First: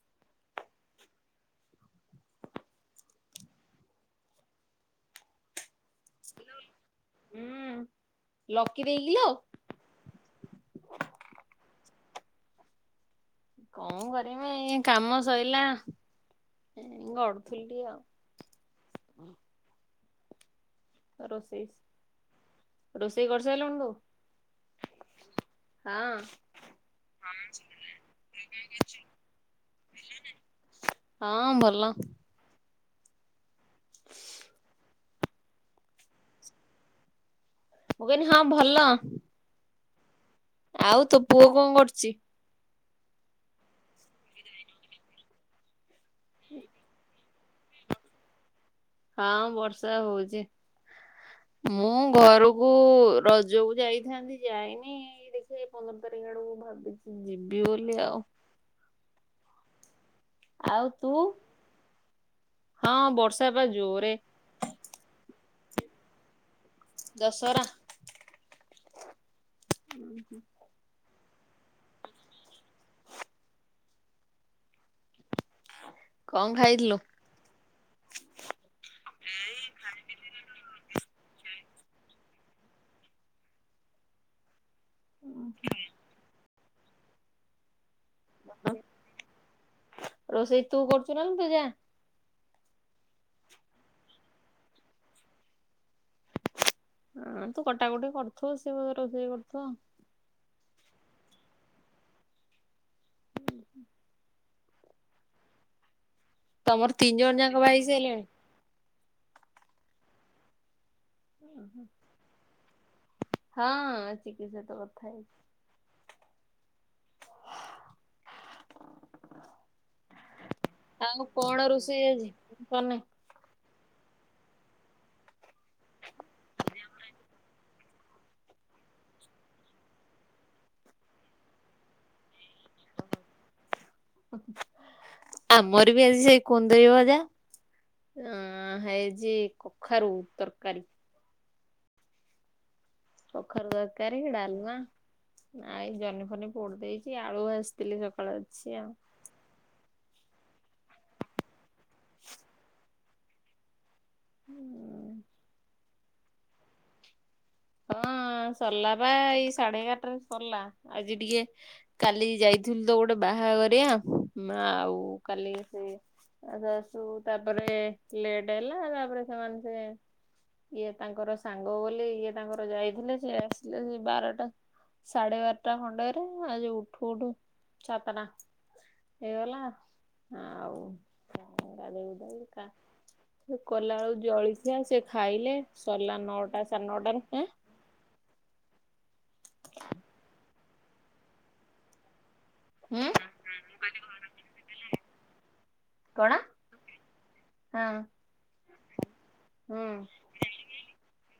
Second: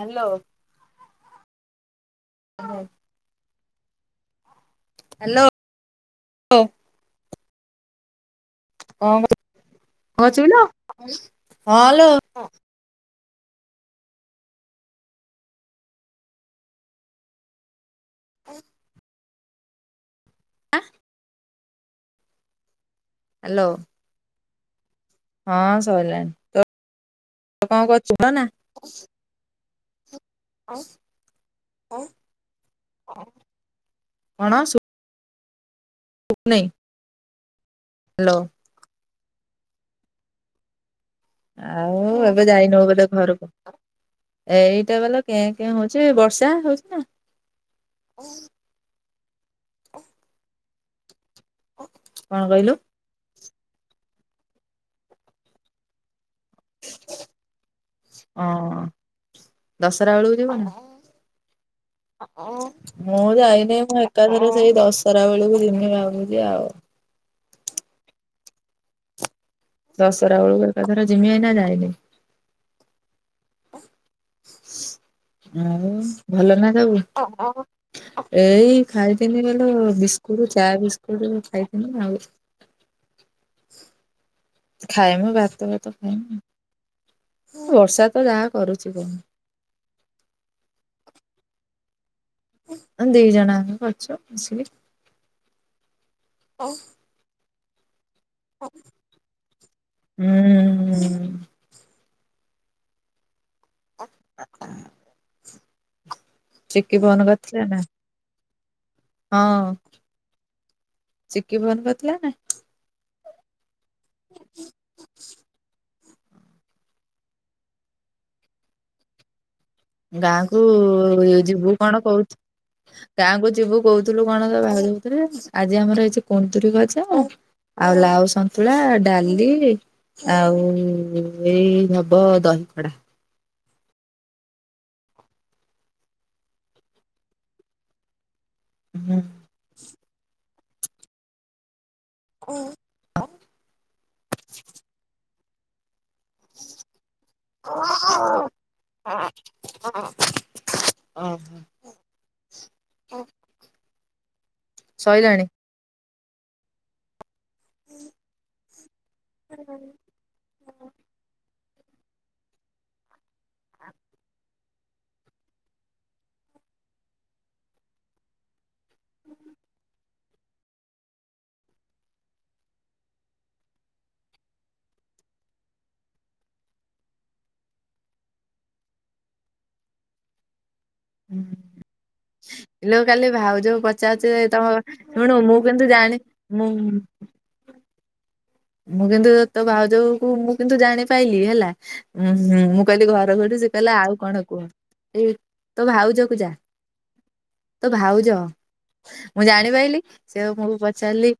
Hello. Hello. ହୁଁ। ଲକି ଦେଇକିଲୋ କଣ କଚ ହୋଚୁ ଲୋ ହଁ ଲୋ। କଣ କରିବି ଇ କାମ ସଇଲା ଗଡୁଥିଲି ଟିକେ ଆଉ। ଏ ଆଁ ରୋଷେଇ ରୋଷେଇ କରିସାରିଲୁଣି ତୁ? ହଁ ସରିଲାଣି ତ ହଁ ଆସିଗଲା ଠିକ୍ ହେଇକି ଅଛି ପିଲନା? କଣ ସୁ ବୁନି। ମୁଁ କହିଲି ହଁ ଭଲ। ଆଉ ତୋ ପୁଅ କଣ ଆଉ କରୁଚି? ଏବେ ଯାଇନ ବୋଧେ ଘରକୁ ଏଇଟେ ବୋଲେ କେଁ କେଁ ହୋଉଚି ବର୍ଷା ହୋଉଚି ନା? ହଁ ବର୍ଷା ହୋଉଛି ମୁଁ କଣ ଘରକୁ କହିଲୁ ର ଯୋଉ ଯାଇଥାନ୍ତି ଯାଇନି ଏଇ ଦେଖିଆ ଏଇ ପନ୍ଦର ତାରିଖ ଆଡକୁ ଭାବିଚି ଯିବି ବୋଲି ଆଉ। ହଁ ଦଶରା ବେଳୁ ଯିବନି ଆଉ ତୁ? ହଁ ମୁଁ ବର୍ଷା ବା ଆଇଲି ଜୋରେ ଘଣ୍ଟାକେ ସେଇ ଦଶହରା ବେଳକୁ ଜିମି ଭାବୁଚି ଆଉ। ଦଶହରା ଦଶରା ବେଳକୁ ଏକାଥର ଜିମି ଏଇନା ଯାଇନି। ଉଁ କଣ ଭଲ ନା ଖାଇଥିଲୁ? ସବୁ? ଏଇ ଖାଇଥିନି ବଲେ ବିସ୍କୁଟ ଚା ବିସ୍କୁଟ ଖାଇଥିନି ଆଉ। ଖାଇବି ଭାତ ଫାତ ଖାଇବି ଆଉ। ବର୍ଷା ତ ଯାହା କରୁଚି କହନି। ରୋଷେଇ ତୁ କରୁଚୁ ନା ଲୋ ତୋ ଜା? ଦୁଇ ଜଣା କ କରୁଛୁ ମିଶିକି। ହଁ ତୁ କଟା କଟି କରୁଥିବୁ ସେ ରୋଷେଇ କରୁଥିବ। ହୁଁ। ତମର ଚିକି ତିନି ଫୋନ୍ ଜଣ ଯାକ କରିଥିଲା ବାହା ନା? ହେଇ ସାଇଲେଣି? ହଁ ଚିକି ଫୋନ୍ କରିଥିଲା ନା? ହଁ ଚିକି ସହିତ କଥା ହେଇଚି। ଗାଁ କୁ ଆଉ ଯିବୁ କଣ ରୋଷେଇ ଆଜି? କହୁଚୁ। କନେ ଗାଁକୁ ଯିବୁ କହୁଥିଲୁ କଣ ତ ବାହାରେ ହେଇପାରିବନି ଆଜି ଆମର ହେଇଚି କୁନ୍ଦୁରି ଭଜା ଆଉ ଲାଉ ସନ୍ତୁଳା ଡାଲି ଆଉ ଏଇ ହବ ଦହିଖଡା। ଆମର ବି ଆଜି ସେଇ କୁନ୍ଦୁରି ଭଜା ଅ ହୁଁ ହେଇଚି କଖାରୁ ତରକାରୀ। ଉଁ। କଖାରୁ ତରକାରୀ ଡାଲମା ଆଇ ଜ ଖନେ ପୋଡି ଦେଇଛି ଆଳୁ ଭାଜିଥିଲି ସକାଳୁ ଅଛି ଆଉ। ହଁ ହ ହ ହ [inaudible] ଆଉ। ସଇିଲାଣି? ହଁ ସରିଲା ବା ଏଇ ସାଢେ ଏଗାରଟାରେ ସରିଲା ଆଜି ଟିକେ କାଲି ଯାଇଥିଲୁ ତ ଗୋଟେ ବାହାଘରିଆ ମା ଆଉ କାଲି ସେ ଆସୁ ଆସୁ ତାପରେ ଲେଟ ହେଲା ତାପରେ ସେମାନେ ସେ ଇଏ ତାଙ୍କର ସାଙ୍ଗ ବୋଲି ଇଏ ତାଙ୍କର ଯାଇଥିଲେ ସିଏ ଆସିଲେ ସେ ବାରଟା ସାଢେ ବାରଟା ଖଣ୍ଡେରେ ଆଜି ଉଠୁ ଉଠୁ ସାତଟା। ହେଇଗଲା ଆଉ ଇଲୋ କାଲି ଭାଉଜ କଲାବେଳୁ ପଚାରୁଛି ତମ ଜଳିଖିଆ ସେ ଶୁଣୁ ଖାଇଲେ ମୁଁ କିନ୍ତୁ ସରଲା ଜାଣି ନ ଆଉ ସାଡେ ମୁଁ ନଟାରେ ଏଁ? ମୁଁ କିନ୍ତୁ ତୋ ଭାଉଜକୁ ମୁଁ କିନ୍ତୁ ଜାଣିପାଇଲି ହେଲା ଉୁଁ ହୁଁ ମୁଁ କହିଲି ଘର କୋଉଠି ସେ କହିଲା ଆଉ କଣ କୁହ? ଏଇ ତୋ କଣ ଭାଉଜକୁ ଯା ତୋ ହଁ ଭାଉଛ ମୁଁ ହୁଁ ଜାଣିପାରିଲି ସେ ଆଉ ମୁଁ ପଚାରିଲି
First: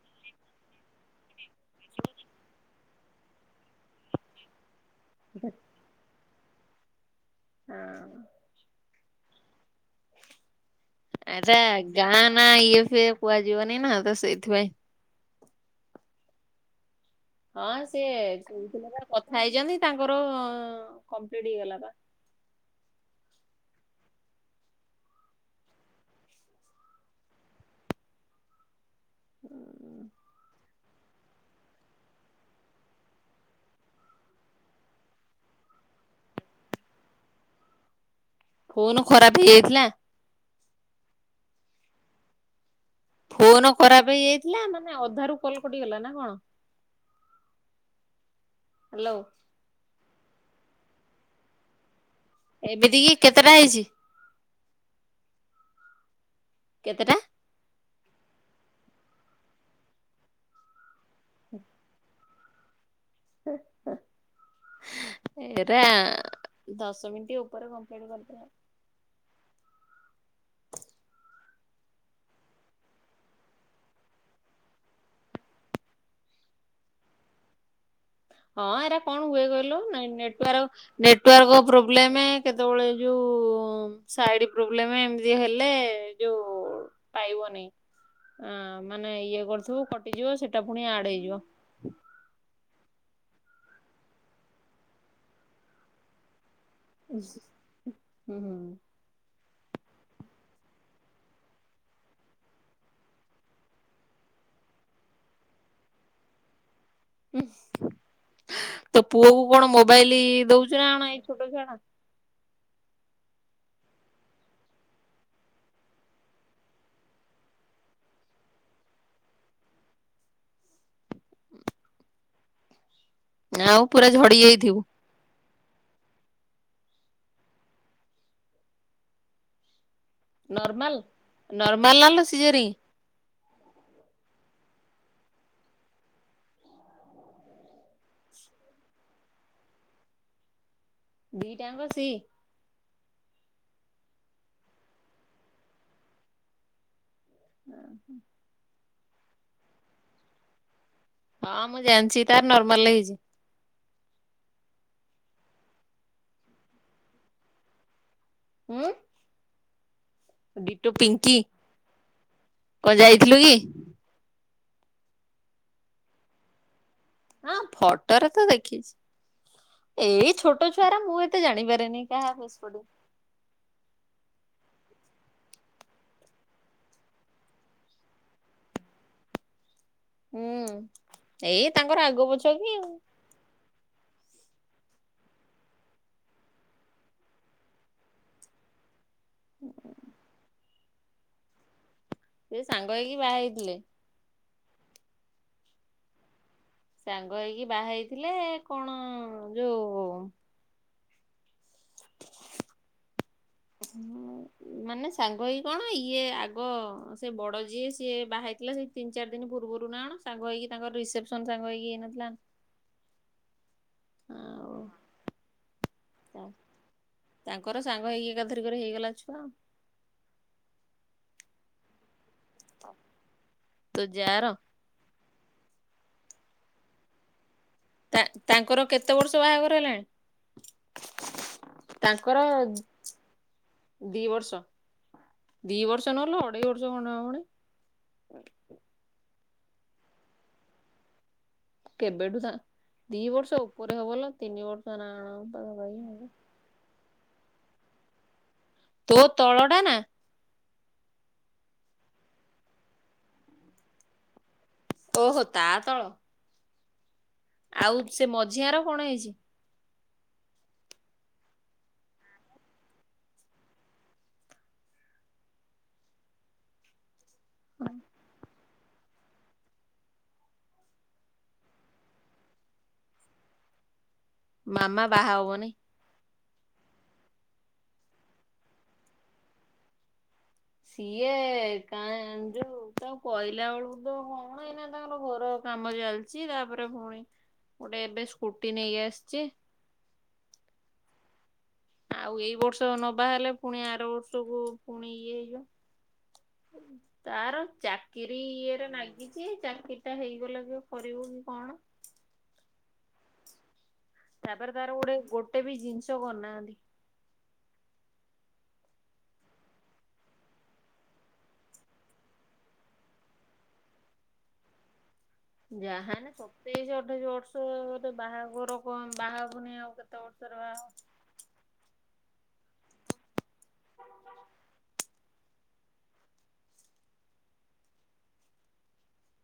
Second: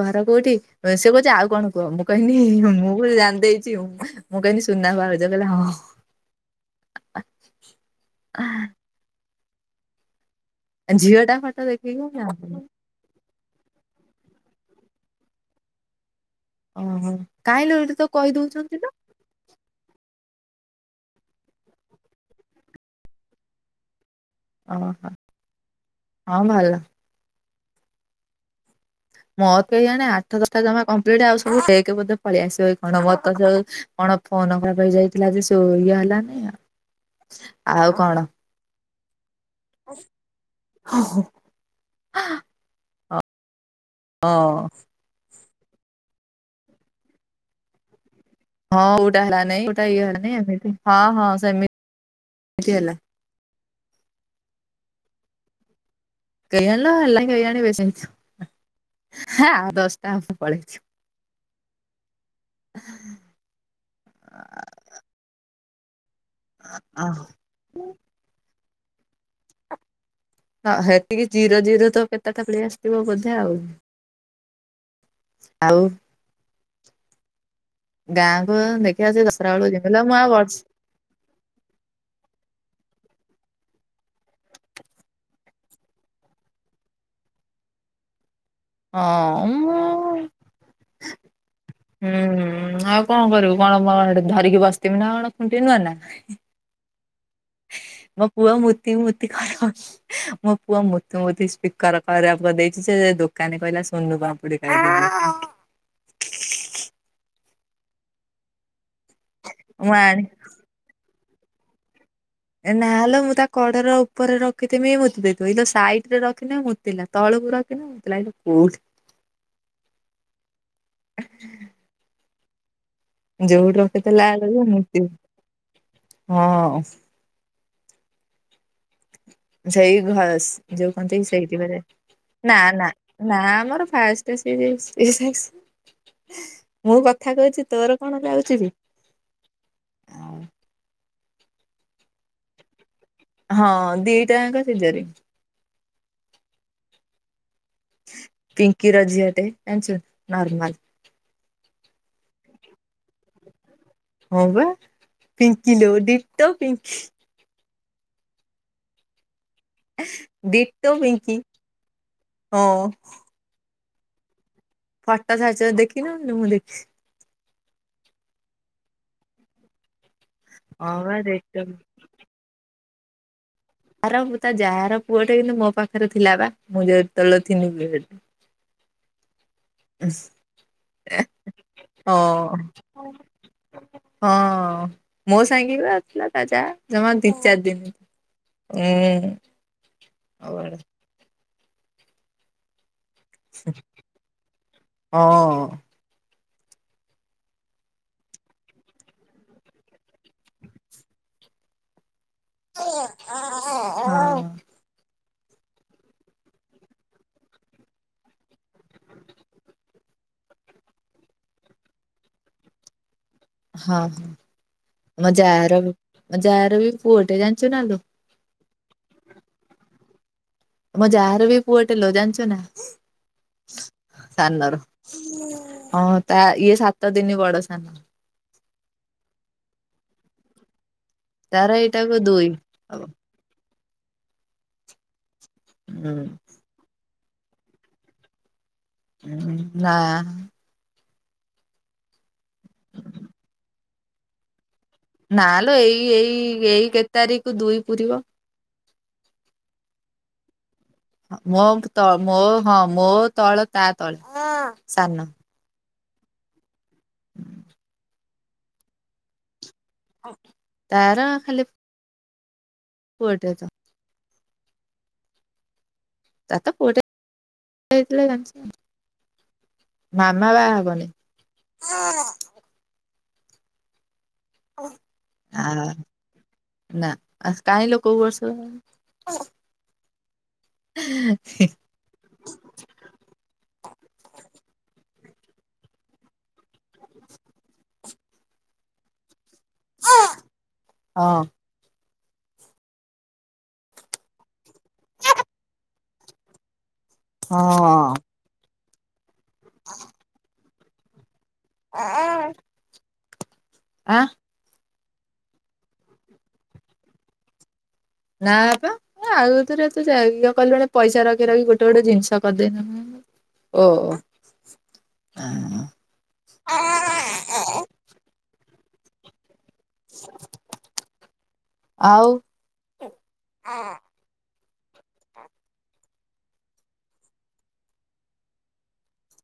ଘର କୋଉଠି ସେ କହୁଛି ଆଉ କଣ କୁହ, ମୁଁ କହିଲି ମୁଁ କହିଲି ଜାଣିଦେଇଚି ମୁଁ କହିଲି ସୁନା ଭାଉ ସେ କହିଲେ ହଁ। ହଁ। ଝିଅ ଟା ଏଟା ଫଟୋ ଦେଖିକି ମୁଁ ଗାଁ ନାଁ ଜାଣିଦେଲି। ଇଏ ଫିଏ କୁହାଯିବନି ନା ତ ସେଇଥିପାଇଁ ଓହୋ। କାହିଁ ହଁ ଲୋ ଏଇଠି ତ କହିଦଉଛନ୍ତି ନା ସେକହୁଥିଲେ ପା କଥା ହେଇଛନ୍ତି ତାଙ୍କର କମ୍ପ୍ଲିଟ ହେଇଗଲା ପା। ଓହୋ ହଁ ଭଲ। ମୋ କେଜାଣେ ଆଠ ଦଶଟା ଜମା କମ୍ପ୍ଲିଟ ଆଉ ସବୁ ଫେକ ବୋଧେ ସବୁ ପଳେଇ ଆସିବ କି କଣ ମର ତ ସବୁ କଣ ଫୋନ ଖରାପ ହେଇଯାଇଥିଲା ଯେ ସ ଇଏ ହେଲାନି ଆଉ କଣ? ଫୋନ ଖରାପ ହେଇଯାଇଥିଲା। ଓ ହୋ। ଫୋନ ଖରାପ ହେଇଯାଇଥିଲା ମାନେ ଅଧାରୁୁ କଲ୍ କଟିଗଲା ନା କଣ? ହଁ ହ୍ୟାଲୋ ଗୋଟା ହେଲା ନାଇଁ ଗୋଟା ଇଏ ହେଲାନି ଏମିତି ହଁ ହଁ ସେମି ଏମିତି କି କେତେଟା ହେଇଛି? କେଜାଣି ଲୋ କେତେଟା ହେଲା କେଜାଣି ବେଶି ହେ ଆଉ ଦଶଟା ଆମ ପଳେଛୁ। ଏଟ ଦଶ ମିନିଟ ଉପ ଅ ଉପରେ କଂପ୍ଲେନ୍ ହଁ କରିଥିଲେ। ହଁ ହେତିକି ଜିରୋ ଜିରୋ ତ କେତେଟା ପଳେଇ ଆସିଥିବ ବୋଧେ ଆଉ। ଆଉ। ଗାଁକୁ ହଁ ଏରା ଦେଖିବା କଣ ସେ ହୁଏ ଦଶରା ବେଳକୁ କହିଲ ଜିମିହେଲେ ମୁଁ ଆଉ ନେଟୱାର୍କ ବରସେ ନେଟୱାର୍କ ପ୍ରୋବ୍ଲେମ କେତେବେଳେ ଯୋଉ ସାଇଡ ପ୍ରୋବ୍ଲେମ ଏମିତି ହେଲେ ଯୋଉ ପାଇବନି। ଅ ମାନେ ଇଏ ହଁ କରୁଥୁବୁ କଟିଯିବ ସେଟା ପୁଣି ଆଡ ହେଇଯିବ। ହୁଁ ହୁଁ ଆଉ କଣ କରିବୁ କଣ କଣହେଠେ ଧରିକି ବସିଥିମି ନା କଣ ଖୁଣ୍ଟି ନହେଲେ। ହୁଁ ମୋ ପୁଅ ହୁଁ ମୂତି ମୂତି ଘର ମୋ ପୁଅ ମୁତି ମୁତି ସ୍ପିକର ଖରାପ କରିଦେଇଚି ସେ ଦୋକାନ କହିଲା ସୁନୁପାମ୍ପ [inaudible] ହୁଁ ତୋ ପୁଅ କୁ କଣ ମୁଁ ଆଣି ମୋବାଇଲ ଦଉଛୁ ନା କଣ ଏଇ ଛୋଟ ଛୁଆଟା ଏ ନାଲୋ ମୁଁ ତା କଡର ଉପରେ ରଖିଥିମି ମୁତି ଦେଇଥିବି ଏଇ ତ ସାଇଡ ରେ ରଖିଲେ ମୁତିଲା ତଳକୁ ରଖିନେ ମୁତିଲା ଏଇଠି କଉଠି ଯଉଠି ଆଉ ପୁରା ରଖିଥିଲା ଝଡି ବେଳକୁ ଯାଇଥିବୁ ମୂତିବ ହଁ ସେଇ ଘ ସ ଯୋଉ ନର୍ମାଲ କହନ୍ତି ସେଇଠି ପ ନର୍ମାଲ ଲୋ ନା ସିଜରିଂ ନା ନା ଆମର ଫାଷ୍ଟ ସେଇ ସେକ୍ସ୍ ମୁଁ କଥା କହିଛି ତୋର କଣ ଯାଉଛି ବେ ଦିଟାଙ୍କ ସି? ହଁ ଦିଟାଙ୍କ ସିଯରିଙ୍ଗ। ପିଙ୍କି ର ଝିଅଟେ ଜାଣିଛୁ ନା ନର୍ମାଲ। ହଁ ମୁଁ ଜାଣିଛି ତାର ନର୍ମାଲ ହେଇଛି। ହଁ ବା ପିଙ୍କି ଦଉ ତ ଦିଟୋ ପିଙ୍କି ହଁ। ଡିଟୋ ପିଙ୍କି ହଁ। କିଏଲୋ ଇଏ? ଫଟ ଛାଡିଛନ୍ତି ଦେଖିନୋଉ କିଲୋ ମୁଁ ଦେଖିଛି। ହଁ ଫୋଟରେ ତ ଦେଖିଛି ଏଇ ଛୋଟ ହଁ ଛୁଆଉରା ବା ମୁଁ ଏତେ ଡିଟୋ ଜାଣିପାରେନି କାହା ଫେସ୍ କଟିଙ୍କ୍? ଯାହାର ହୋଉ ତା ଯାହାର ପୁଅଟେ କିନ୍ତୁ ମୋ ପାଖରେ ଥିଲା ବା ମୁଁ ଯେ ତେଲେ ଥିଲି ହୁଁ ଏଇ ତାଙ୍କର ହଁ ଆଗ ପଛ କି ଆଉ ହଁ ମୋ ସାଙ୍ଗେରେ ପା ଥିଲା ତା ଯା ଜମା ଦିଚାରିଦିନି ଏ ଓ ସେ ସାଙ୍ଗ ହେଇକି ବାହା ହେଇଥିଲେ ହଁ। ସାଙ୍ଗ ହେଇକି ବାହାହେଇଥିଲେ କଣ ଯୋଉ ଏ ଆ ହୁଁ ମାନେ ସାଙ୍ଗ ହେଇକି କଣ ଇଏ ଆଗ ସେ ବଡ ଯିଏ ସିଏ ବାହହେଇଥିଲା ସେଇ ତିନି ଚାରି ଦିନ ପୂର୍ବରୁ ନା କଣ ସାଙ୍ଗ ହେଇକି ତାଙ୍କର ରିସେପସନ ସାଙ୍ଗ ହେଇକି ହେଇନଥିଲା ନା ହଁ ଆଉ ମୋ ଯାର ମୋ ଯାର ବି ପୁଅଟେ ଜାଣିଛୁ ତାଙ୍କର ନାଲୋ? ସାଙ୍ଗ ହେଇକି ଏକାଥରକରେ ହେଇଗଲା ଛୁଆ ଆମ ଯାଆର ବି ପୁଅଟେ ଲେ ଜାଣିଛୁନା ତୋ ଯାଆର ସାନର ହଁ ତା ଇଏ ସାତ ଦିନ ବଡ ସାନ। ତା ତାଙ୍କର କେତେ ବର୍ଷ ବାହାଘର ହେଲାଣି? ତାର ଏଇଟାକୁ ତାଙ୍କର ଦୁଇ ହବ। ଦି ବର୍ଷ। ଦି ବର୍ଷ ଉଁ ନୁହେଁଲୋ ଅଢେଇ ବର୍ଷ ଖଣ୍ଡେ ହବଣି ନା କେବେଠୁ ତା ଦି ବର୍ଷ ଉପରେ ହବଲୋ ତିନି ବର୍ଷ ନା ନାଲୋ କଣ ହେ ଏଇ ଏଇ ଏଇ କେ ତାରିଖକୁ ଦୁଇ ପୁରିବ। ତୋ ତଳ ଟା ନା? ହଁ ମୋ ତଳ ମୋ ହଁ ମୋ ତଳ ତା ତଳେ ମା ଓହୋ ତା ତଳ। ଆଉ ସେ ମଝିଆର କଣ ହେଇଛି? ହଁ ତାର ଖାଲି ପୁ ପୁଅଟେ ତ ତାରତ ପୁଅଟେ ହେଇଥିଲା ଜାଣିଛି ଆ ମାମା ବାହା ହବନି? ମାମା ବାହା ଅ ହବନି। ନା କାହିଁଲୋ କୋଉ ବର୍ଷ? ସିଏ କାଁ ଯୋଉ ତାଙ୍କୁ କହିଲା ବେଳକୁ ତ କଣ ଏଇନା ତାଙ୍କ ଘର କାମ ଚାଲିଛି ତାପରେ ପୁଣି ଗୋଟେ ଏବେ ସ୍କୁଟି ନେଇକିଆସିଛି ହଁ। ଆଉ ଏଇ ବର୍ଷ ନ ବାହା ହେଲେ ପୁଣି ଆର ବର୍ଷକୁ ପୁଣି ଇଏ ହେଇଯିବ ‌। ତାର ହଁ ଚାକିରି ଇଏରେ ନାଗିଛି ଚାକିରି ଟା ହେଇଗଲେ ବି। କରିବ କି କଣ। ଅ ଆଁ। ତାପରେ ତାର ଗୋଟେ ଗୋଟେ ବି ଜିନିଷ କରି ନାହାନ୍ତି। ନା ପା ଏ ଆଗତୁରିଆ ତୁ ଚା ଇଏ କଲୁଣୁ ପଇସା ରଖି ରଖି ଗୋଟେ ଗୋଟେ ଜିନିଷ କରି ଦେଇନଥାନ୍ତୁ। ଓ। ଯାହାନେ ସତେଇଶ ଅଠେଇଶ ବର୍ଷ ଆଉ ଗୋଟେ ବାହାଘର କଣ ବାହା ହବୁନେଇ ଆଉ। କେତେ ବର୍ଷ ରେ ବାହା ହବ। ଆଉ।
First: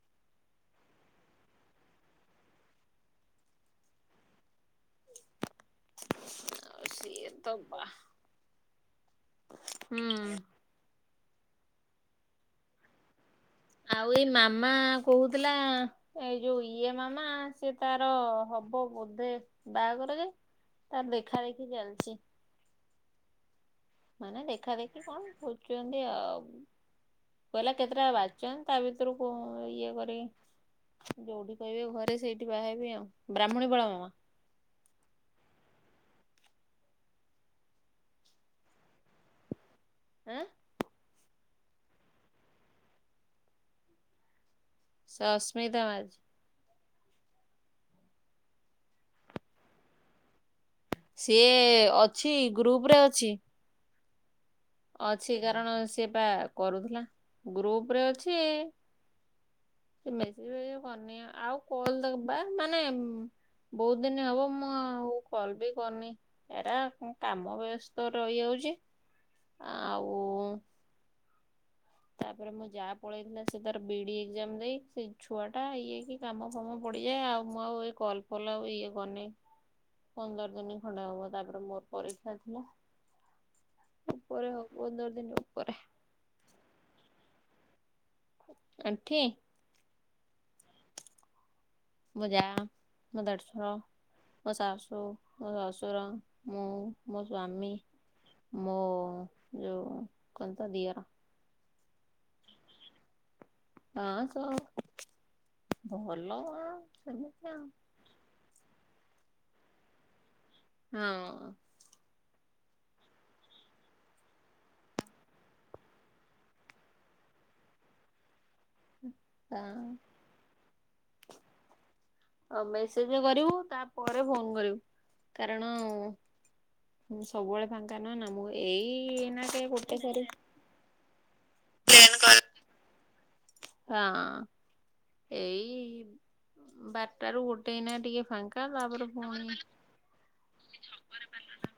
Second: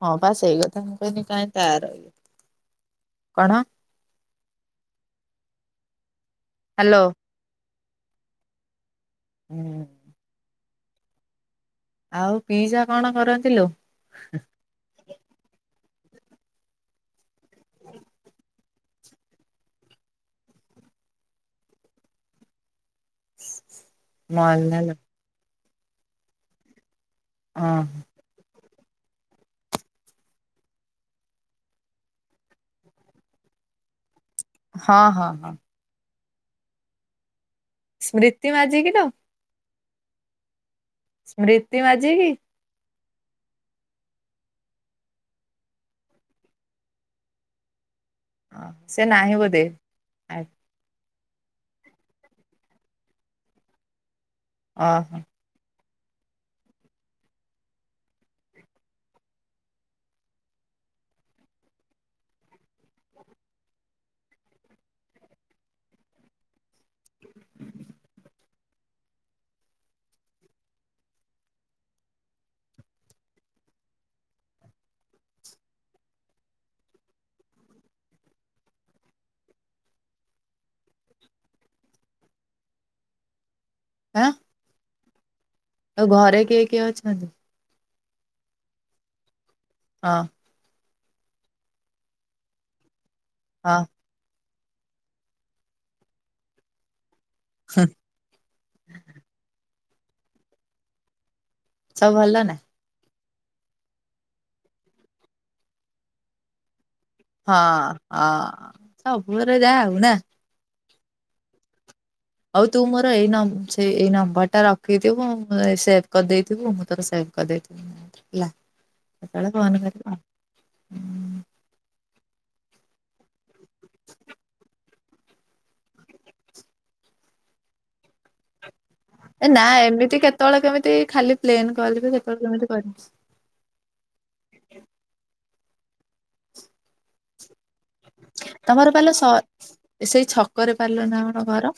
ହଁ ବା ସେଇ କଥା ମୁଁ କହିଲି କାହିଁ ତାର ଇଏ କଣ? ଅଉ ହ୍ୟାଲୋ ସିଏତ ବା ଉଁ। ହୁଁ ଆଉ ପିଇସା କଣ କରନ୍ତି ଲୋ। ଆଉ ଏଇ ମାମା କହୁଥିଲା ଏ ଯୋଉ ଇଏ ମାମା। ସିଏ ତାର ହବ ବୋଧେ ବାହାଘର ଯେ ତାର ଦେଖା ଦେଖି ଚାଲିଚି। [unintelligible] ମାନେ ଦେଖା ମଲାଲୋ ଦେଖି କଣ ଖୋଜୁଛନ୍ତି ଆଉ କହିଲା ଓହୋ କେତେଟା ବା ଚନ୍ତି ତା ଭିତରୁ କୋ ଇଏ କରିକି। ଯୋଉଠି କହିବେ ଘରେ ସେଇଠି ବାହାହେବି ଆଉ ବ୍ରାହ୍ମଣୀ ବଳା ମାମା। ହଁ ହଁ ହଁ। ସ୍ମ୍ରତୀ ମାଝି କି ଲୋ। ଆଁ। ସ୍ମ୍ରିତୀ ମାଝି କି? ସସ୍ମିତା ମାଝି। ଓ ସେ ନାହିଁ ବୋଧେ ଆ- ସିଏ ଅଛି ଗ୍ରୁପ୍ ରେ ଅଛି। ଓହୋ ଅଛି କାରଣ ସିଏ ପା କରୁଥିଲା ଗ୍ରୁପ ରେ ଅଛି। ସିଏ ମେସେଜ ଫେସେଜ କରିନି ଆଉ କଲ ତାକୁ ବା ମାନେ- ବହୁତ ଦିନି ହବ ମୁଁ ଆଉ କଲ ବି କରିନି। ଏରାଆ ମୁଁ କାମ ବ୍ୟସ୍ତ ରହିଯାଉଛି। ଆଉ। ତାପରେ ମୋ ଯା ପଳେଇଥିଲା ସେ ତାର ବିଡି ଏକ୍ଜାମ ଦେଇ ସେ ଛୁଆଟା ଇଏକି। କାମ ଫାମ ପଡିଯାଏ ଆଉ ମୁଁ ଆଉ ଏଇ କଲ୍ ଫଲ୍ ଆଉ ଇଏ କରିନି। ପନ୍ଦର ଦିନି ଖଣ୍ଡେ ହବ ତାପରେ ମୋର ପରୀକ୍ଷା ଥିଲା। ଆଁ। ଆଉ ପନ୍ଦର ଦିନି ଉପରେ। ଆଉ ଘରେ କିଏ କିଏ ଅଛନ୍ତି। ଏଁଠି? ହଁ। ମୋ ଯା ମୋ ଦେ଼ଢ ଶୁର ହଁ ମୋ ଶାଶୁ ମୋ ଶ୍ୱଶୁର ମୁଁ‌। ମୋ ସ୍ଵାମୀ ମୋ ଯୋଉ କଣ ତ ଦିଅର। ସବୁ ଭଲ ନା। ହଁ ସବୁ ଭଲ କଣ ଆଉ ସେମିତି। ହଁ ଅଁ ସବୁଘରେ ଯା ଆଉ ନା? ହଁ। ଆଉ ତୁ ମୋର ଏଇ ନମ୍ ସେ ଏଇ ନମ୍ବର ଟା ରଖିଥିବୁ ସେଭ୍ କରିଦେଇଥିବୁ ମୁଁ ତୋର ସେଭ କରିଦେଇଥିବି‌ ହେଲା। କେତେବେଳେ ଫୋନ କାଁ। କରିବ। ଆଉ ମେସେଜେ କରିବୁ ତାପରେ ଫୋନ୍ କରିବୁ କାରଣ ମୁଁ ସବୁବେଳେ ଫାଙ୍କା ନୁହେଁ ନା ମୁଁ ଏଇ- ଏ ନା କେ ଗୋଟେ ଏମିତି ସରି କେତେବେଳେ କେମିତି ଖାଲି ପ୍ଲେନ୍ କଲ୍ ବି କେତେବେଳେ କେମିତି କରିବି। ହଁ ଏଇ ବା- ଟାରୁ ଗୋଟେ ଏଇନା ଟିକେ ଫାଙ୍କା ତମର ତାପରେ ପାଲୋ ସ ପୁଣି- ସେଇ ଛକରେ ପାଲୋ ନା କଣ ଘର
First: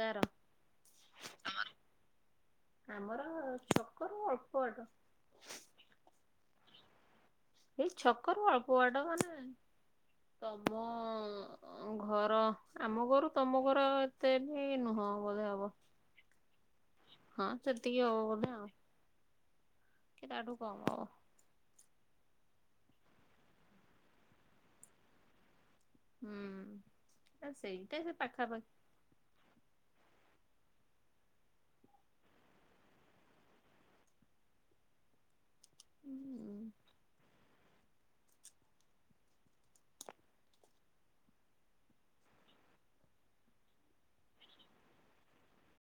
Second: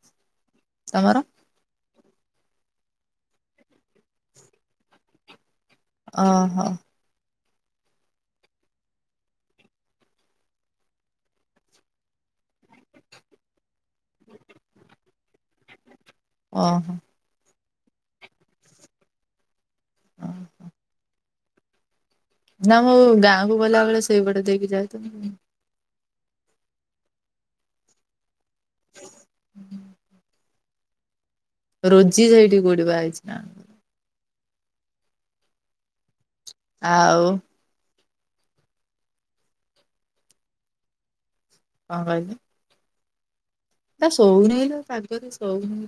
କାର? ତମର। ଆମର ଛକରୁ ଅଳ୍ପ ବାଟ। ଅ ହ। ଏଇ ଛକରୁ ଅଳ୍ପ ବାଟ ମାନେ ତମ ଘର ଆମ ଘରୁ ତମ ଘର ଏତେ ବି ନୁହଁ ବୋଧେ ହବ। ଓହୋ। ହଁ ସେତିକି ହବ ବୋଧେ କି ତାଠୁ କାମ ହବ। ନା ମୁଁ ଗାଁକୁ ଗଲାବେଳେ ସେଇ ପଟ ଦେଇକି ଯାଏ ତ ଉଁ ହୁଁ ସେଇଟା ସେ ପାଖାପାଖି। ହୁଁ ହୁଁ। ରୋଜି ସେଇଠି କଉଠି ବା‌ ହେଇଛି ନା କଣ? ଉଁ। ଆଉ। କ କହିଲୁ? ଏଟା ସୋଉ ନେଇଲୋ ଏ ପାଗରେ ସୋଉନେଇ।